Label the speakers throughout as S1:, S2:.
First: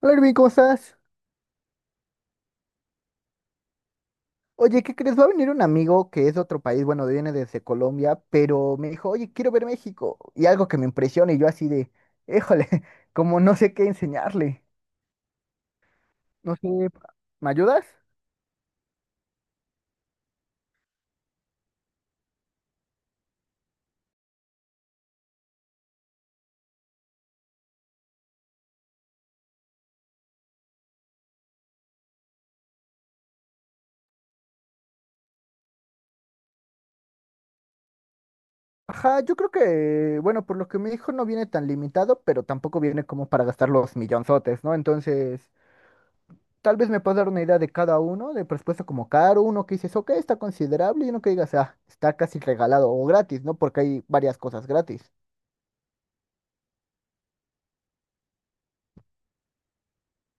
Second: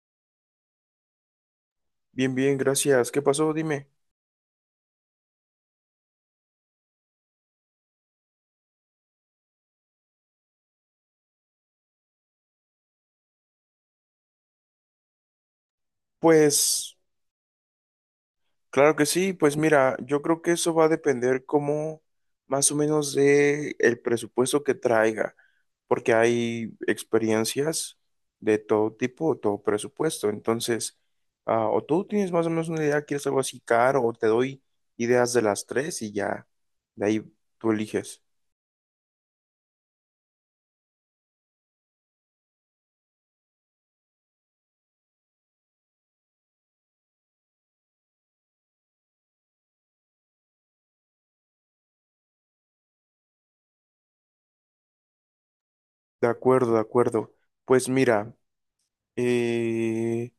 S1: Hola, Irving, ¿cómo estás?
S2: Bien, bien, gracias. ¿Qué pasó? Dime.
S1: Oye, ¿qué crees? Va a venir un amigo que es de otro país, bueno, viene desde Colombia, pero me dijo, oye, quiero ver México. Y algo que me impresiona, y yo así de, híjole, como no sé qué enseñarle. No sé,
S2: Pues,
S1: ¿me ayudas?
S2: claro que sí. Pues mira, yo creo que eso va a depender como más o menos de el presupuesto que traiga, porque hay experiencias de todo tipo, todo presupuesto. Entonces, o tú tienes más o menos una idea, quieres algo así caro, o te doy ideas de las tres y ya, de ahí tú eliges.
S1: Ajá, yo creo que, bueno, por lo que me dijo no viene tan limitado, pero tampoco viene como para gastar los millonzotes, ¿no? Entonces, tal vez me puedas dar una idea de cada uno, de presupuesto como caro, uno que dices, ok, está considerable, y uno que digas, ah, está casi regalado o gratis, ¿no? Porque hay varias cosas gratis.
S2: De acuerdo, de acuerdo. Pues mira, eh,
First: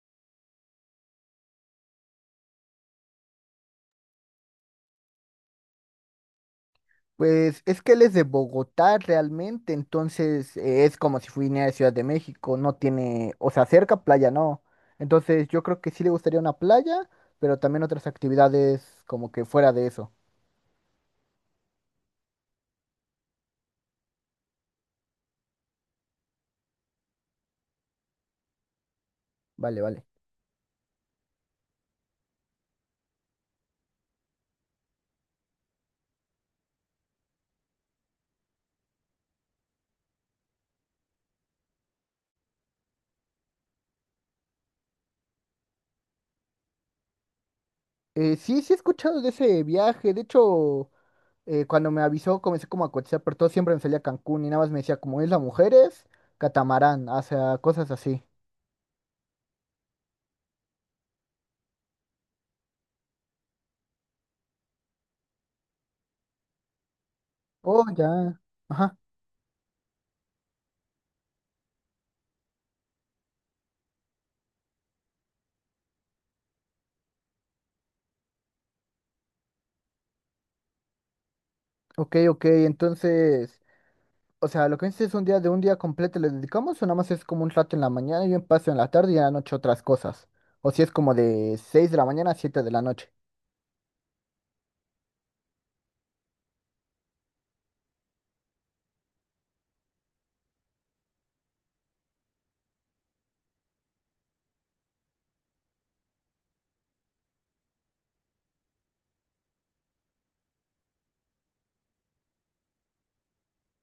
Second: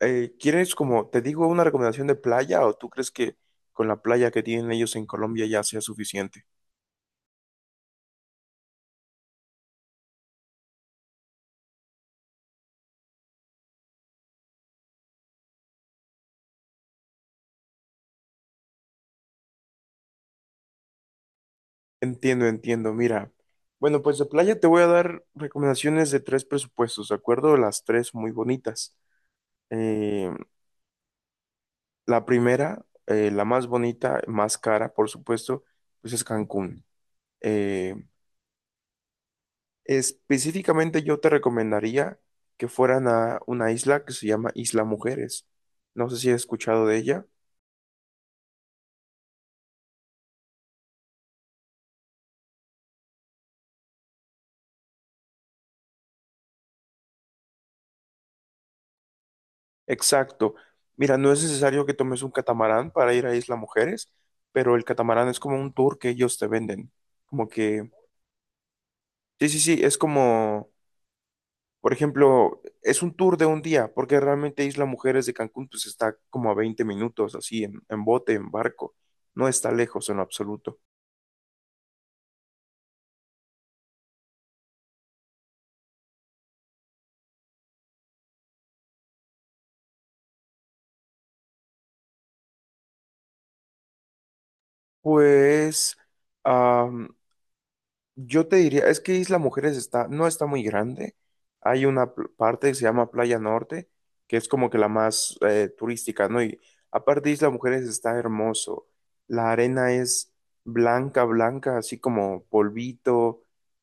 S2: ¿Quieres como, te digo, una recomendación de playa o tú crees que con la playa que tienen ellos en Colombia ya sea suficiente?
S1: Pues es que él es de Bogotá realmente, entonces es como si fuera de Ciudad de México, no tiene, o sea, cerca playa, no. Entonces yo creo que sí le gustaría una playa, pero también otras actividades como que fuera de eso.
S2: Entiendo, entiendo. Mira, bueno, pues de playa te voy a dar recomendaciones de tres presupuestos, ¿de acuerdo? Las tres muy bonitas.
S1: Vale, vale.
S2: Eh, la primera, la más bonita, más cara, por supuesto, pues es Cancún. Eh, Específicamente yo te recomendaría que fueran a una isla que se llama Isla Mujeres. No sé si has escuchado de ella.
S1: Sí, sí he escuchado de ese viaje, de hecho, cuando me avisó comencé como a cotizar, pero todo siempre me salía Cancún y nada más me decía como Isla Mujeres, Catamarán, o sea, cosas así.
S2: Exacto. Mira, no es necesario que tomes un catamarán para ir a Isla Mujeres, pero el catamarán es como un tour que ellos te venden. Como
S1: Oh,
S2: que,
S1: ya. Ajá.
S2: sí, sí, sí, es como, por ejemplo, es un tour de un día, porque realmente Isla Mujeres de Cancún pues está como a 20 minutos, así, en bote, en barco. No está lejos en lo absoluto.
S1: Ok, ok, entonces... O sea, lo que dices es un día de un día completo le dedicamos o nada más es como un rato en la mañana y un paso en la tarde y en la noche otras cosas. O si es como de seis de la mañana a siete de la noche.
S2: Pues, am, yo te diría, es que Isla Mujeres está, no está muy grande. Hay una parte que se llama Playa Norte, que es como que la más turística, ¿no? Y aparte Isla Mujeres está hermoso. La arena es blanca, blanca, así como polvito.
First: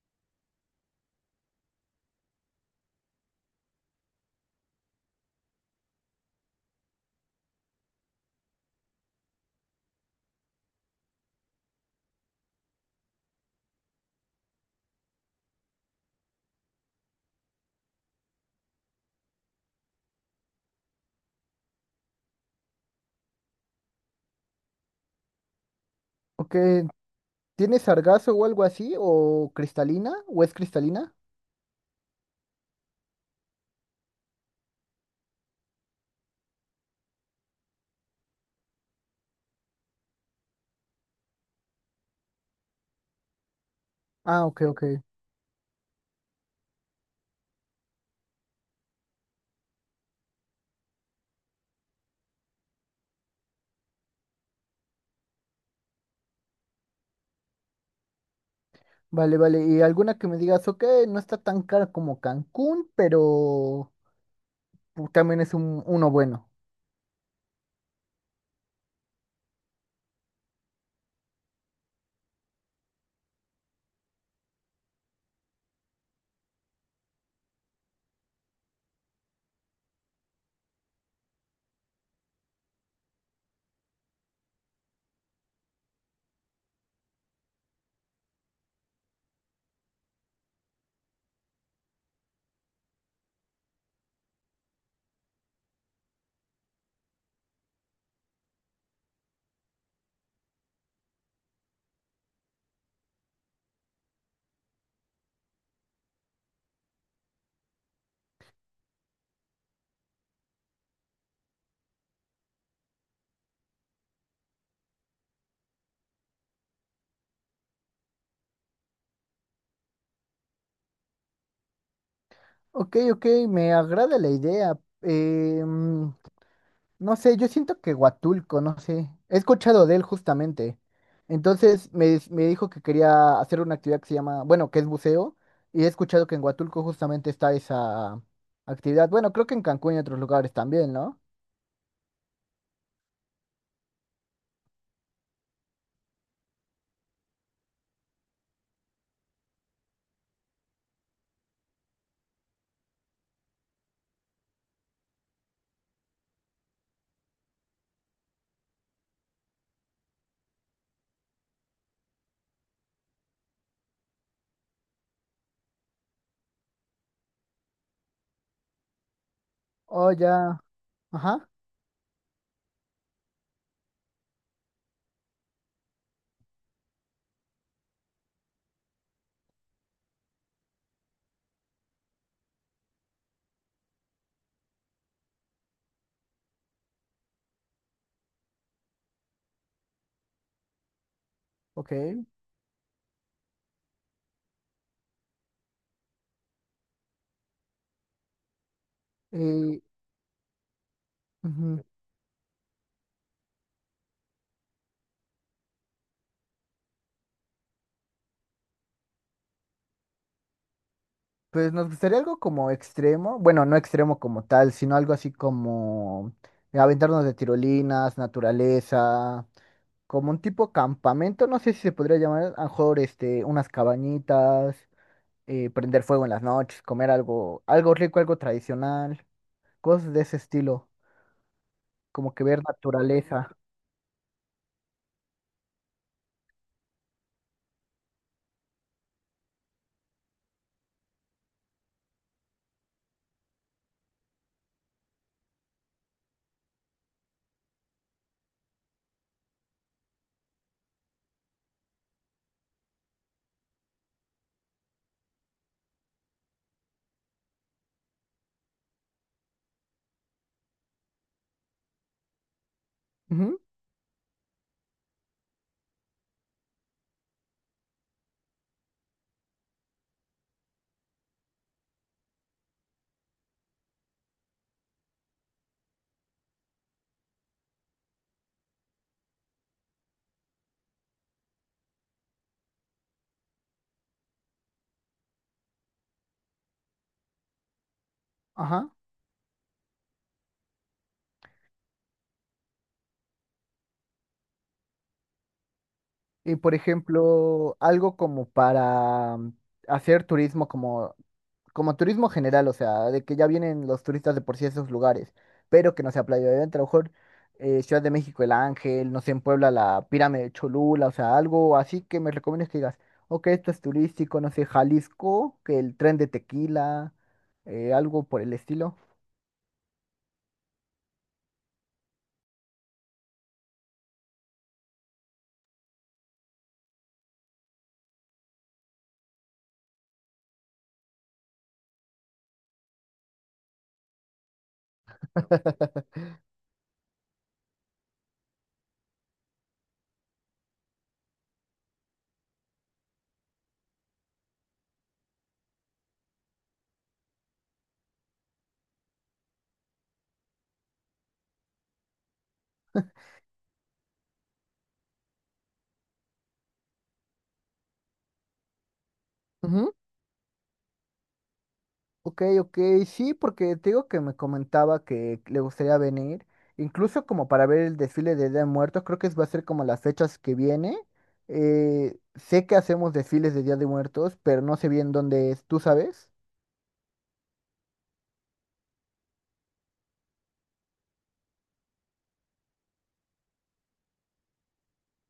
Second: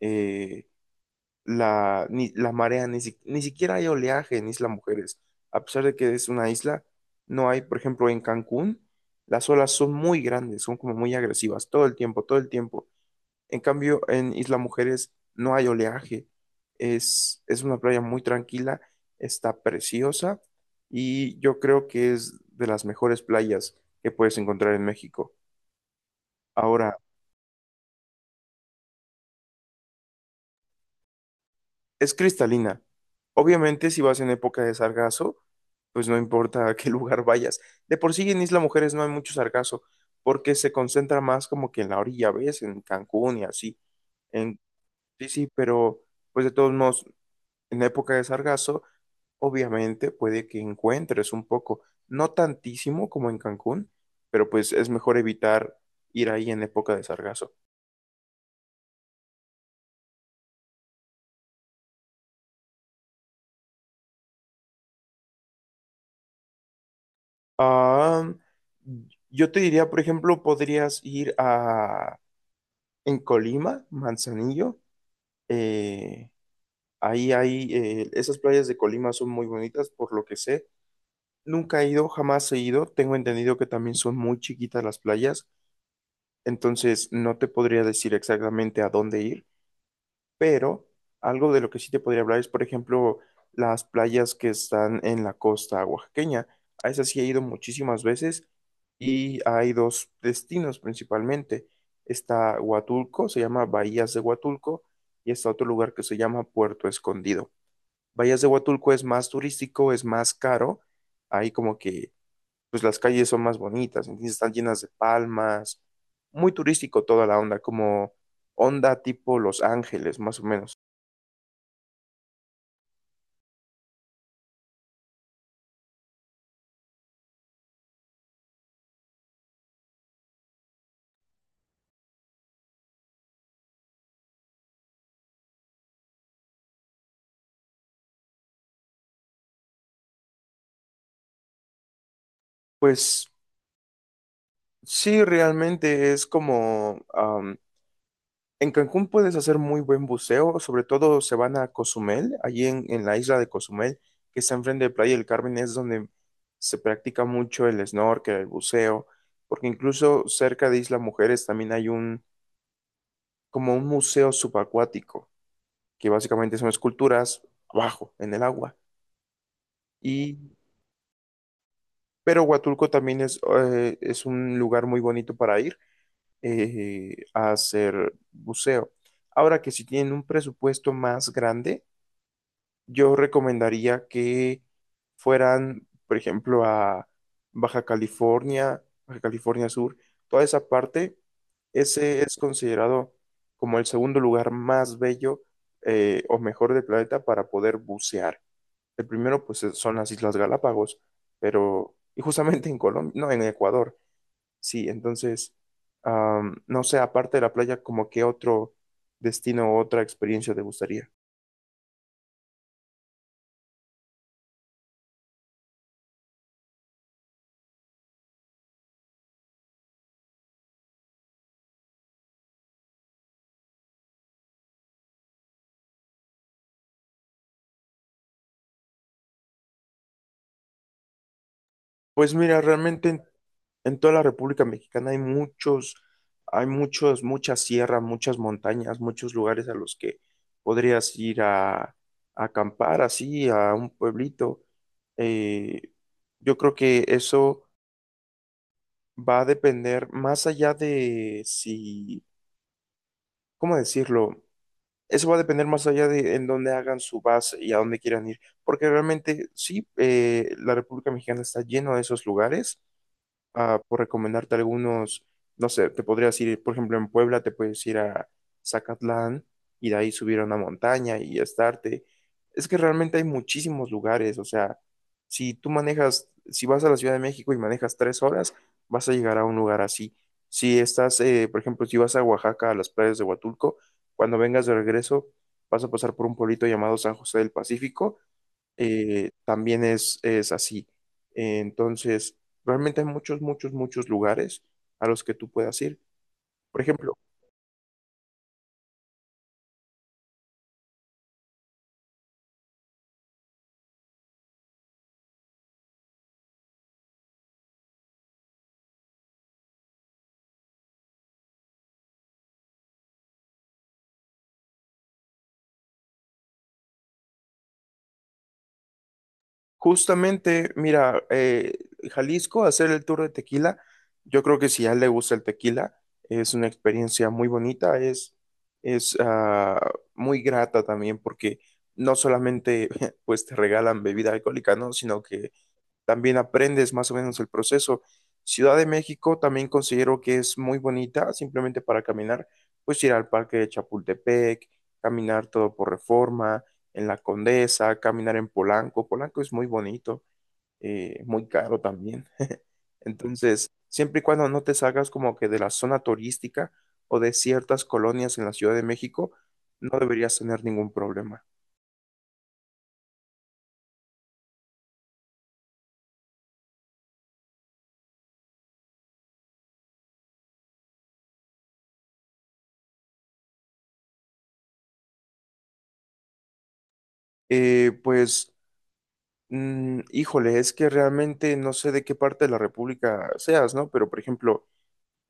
S2: eh, la marea, ni siquiera hay oleaje en Isla Mujeres. A pesar de que es una isla, no hay, por ejemplo, en Cancún, las olas son muy grandes, son como muy agresivas, todo el tiempo, todo el tiempo. En cambio, en Isla Mujeres no hay oleaje. Es una playa muy tranquila, está preciosa y yo creo que es de las mejores playas que puedes encontrar en México.
S1: Ok,
S2: Ahora,
S1: ¿tiene sargazo o algo así? ¿O cristalina? ¿O es cristalina?
S2: es cristalina. Obviamente, si vas en época de sargazo, pues no importa a qué lugar vayas. De por sí en Isla Mujeres no hay mucho sargazo porque se concentra más como que en la orilla, ¿ves? En Cancún y así.
S1: Ah,
S2: En,
S1: ok, ok.
S2: sí, sí, pero pues de todos modos, en época de sargazo obviamente puede que encuentres un poco, no tantísimo como en Cancún, pero pues es mejor evitar ir ahí en época de sargazo.
S1: Vale, vale. Y alguna que me digas, ok, no está tan cara como Cancún, pero también es un, uno bueno.
S2: Ah, yo te diría, por ejemplo, podrías ir a en Colima, Manzanillo. eh, Ahí hay esas playas de Colima son muy bonitas, por lo que sé. Nunca he ido, jamás he ido. Tengo entendido que también son muy chiquitas las playas, entonces no te podría decir exactamente a dónde ir, pero algo de lo que sí te podría hablar es, por ejemplo, las playas que están en la costa oaxaqueña. A esas sí he ido muchísimas veces y hay dos destinos principalmente. Está Huatulco, se llama Bahías de Huatulco, y está otro lugar que se llama Puerto Escondido. Bahías de Huatulco es más turístico, es más caro. Ahí como que, pues las calles son más bonitas, entonces están llenas de palmas. Muy turístico toda la onda, como onda tipo Los Ángeles, más o menos.
S1: Ok, ok, me agrada la idea. Eh, mm, No sé, yo siento que Huatulco, no sé. He escuchado de él justamente. Entonces me dijo que quería hacer una actividad que se llama, bueno, que es buceo. Y he escuchado que en Huatulco justamente está esa actividad. Bueno, creo que en Cancún y otros lugares también, ¿no?
S2: Pues sí, realmente es como, en Cancún puedes hacer muy buen buceo, sobre todo se van a Cozumel, allí en, la isla de Cozumel, que está enfrente de Playa del Carmen, es donde se practica mucho el snorkel, el buceo, porque incluso cerca de Isla Mujeres también hay como un museo subacuático, que básicamente son esculturas abajo, en el agua.
S1: Oh,
S2: Y,
S1: ya. Ajá.
S2: pero Huatulco también es un lugar muy bonito para ir a hacer buceo. Ahora que si tienen un presupuesto más grande, yo recomendaría que fueran, por ejemplo, a Baja California, Baja California Sur, toda esa parte,
S1: Ok.
S2: ese es considerado como el segundo lugar más bello o mejor del planeta para poder bucear. El primero, pues,
S1: Y,
S2: son las Islas Galápagos,
S1: ujú,
S2: pero, y justamente en Colombia, no, en Ecuador. Sí, entonces, no sé, aparte de la playa, ¿como qué otro destino o otra experiencia te gustaría?
S1: pues nos gustaría algo como extremo. Bueno, no extremo como tal, sino algo así como aventarnos de tirolinas, naturaleza. Como un tipo campamento, no sé si se podría llamar, a lo mejor este, unas cabañitas, prender fuego en las noches, comer algo, algo rico, algo tradicional, cosas de ese estilo, como
S2: Pues
S1: que ver
S2: mira, realmente en,
S1: naturaleza.
S2: toda la República Mexicana hay muchos, muchas sierras, muchas montañas, muchos lugares a los que podrías ir a acampar así, a un pueblito. Eh, yo creo que eso va a depender más allá de si, ¿cómo decirlo? Eso va a depender más allá de en dónde hagan su base y a dónde quieran ir, porque realmente sí, la República Mexicana está lleno de esos lugares.
S1: Ujú,
S2: Por recomendarte algunos, no sé, te podrías ir, por ejemplo, en Puebla, te puedes ir a Zacatlán y de ahí subir a una montaña y estarte. Es que realmente hay muchísimos lugares, o sea, si tú manejas, si vas a la Ciudad de México y manejas 3 horas, vas a llegar a un lugar así. Si estás, por ejemplo, si vas a Oaxaca, a las playas de Huatulco, cuando vengas de regreso, vas a pasar por un pueblito llamado San José del Pacífico.
S1: ajá.
S2: También es así. Entonces, realmente hay muchos, muchos, muchos lugares a los que tú puedas ir.
S1: Y por
S2: Por ejemplo,
S1: ejemplo, algo como para hacer turismo como como turismo general, o sea, de que ya vienen los turistas de por sí a esos lugares, pero que no sea Playa de Dentro, a lo mejor Ciudad de México, El Ángel, no sé, en Puebla, la Pirámide de Cholula, o sea, algo así que me recomiendes que digas, ok, esto es turístico, no sé, Jalisco, que el tren de Tequila, algo por el estilo.
S2: justamente, mira, Jalisco, hacer el tour de tequila, yo creo que si a él le gusta el tequila, es una experiencia muy bonita, es ah, muy grata también porque no solamente pues te regalan bebida alcohólica, ¿no? Sino que también aprendes más o menos el proceso. Ciudad de México también considero que es muy bonita, simplemente para caminar, pues ir al Parque de Chapultepec, caminar todo por Reforma, en la Condesa, caminar en Polanco. Polanco es muy bonito, muy caro también. Entonces, siempre y cuando no te salgas como que de la zona turística o de ciertas colonias en la Ciudad de México, no deberías tener ningún problema.
S1: Ok, ok, sí, porque te digo que me comentaba que le gustaría venir, incluso como para ver el desfile de Día de Muertos, creo que va a ser como las fechas que viene. Sé que hacemos desfiles de Día de Muertos, pero no sé bien dónde es, ¿tú sabes?
S2: Pues, híjole, es que realmente no sé de qué parte de la República seas, ¿no? Pero, por ejemplo,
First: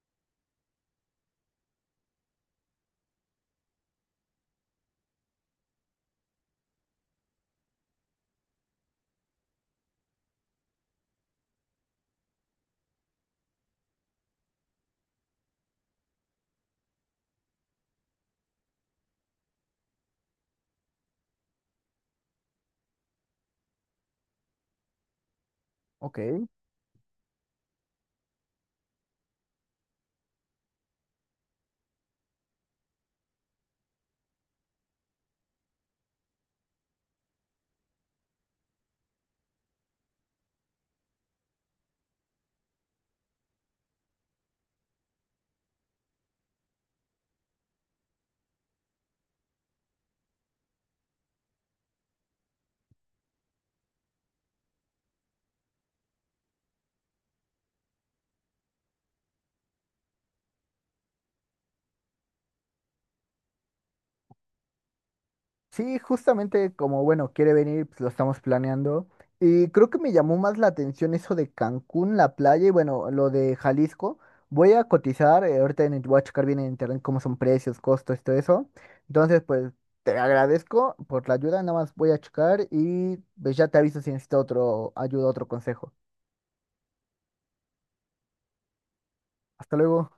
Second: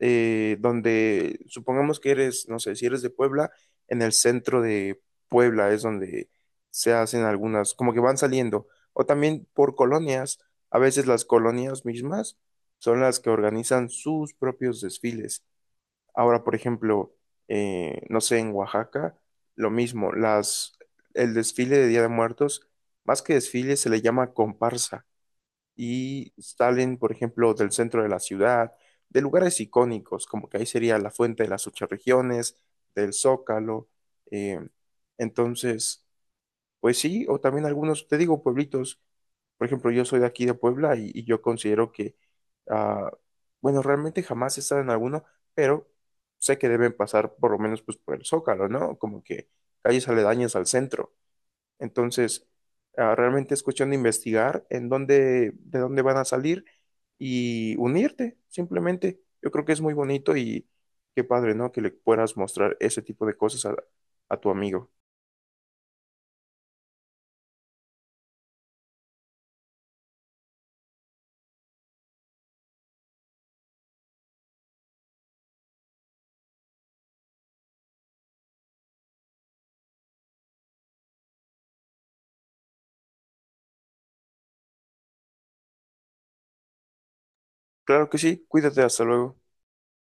S2: donde supongamos que eres, no sé, si eres de Puebla, en el centro de Puebla es donde se hacen algunas, como que van saliendo. O también por colonias, a veces las colonias mismas son las que organizan sus propios desfiles. Ahora, por ejemplo, no sé, en Oaxaca, lo mismo, el desfile de Día de Muertos, más que desfile, se le llama comparsa y
S1: Ok.
S2: salen, por ejemplo, del centro de la ciudad, de lugares icónicos, como que ahí sería la Fuente de las Ocho Regiones, del Zócalo. eh, entonces, pues sí, o también algunos, te digo, pueblitos. Por ejemplo, yo soy de aquí de Puebla y yo considero que, ah, bueno, realmente jamás he estado en alguno, pero sé que deben pasar por lo menos pues por el Zócalo, ¿no? Como que calles aledañas al centro. Entonces, realmente es cuestión de investigar en dónde, de dónde van a salir y unirte, simplemente. Yo creo que es muy bonito y qué padre, ¿no? Que le puedas mostrar ese tipo de cosas a tu amigo.
S1: Sí, justamente como, bueno, quiere venir, pues lo estamos planeando. Y creo que me llamó más la atención eso de Cancún, la playa y bueno, lo de Jalisco. Voy a cotizar, ahorita en, voy a checar bien en internet cómo son precios, costos, todo eso. Entonces, pues te agradezco por la ayuda, nada más voy a checar y pues ya te aviso si necesito otro ayuda, otro consejo.
S2: Claro que sí, cuídate, hasta luego.
S1: Hasta luego.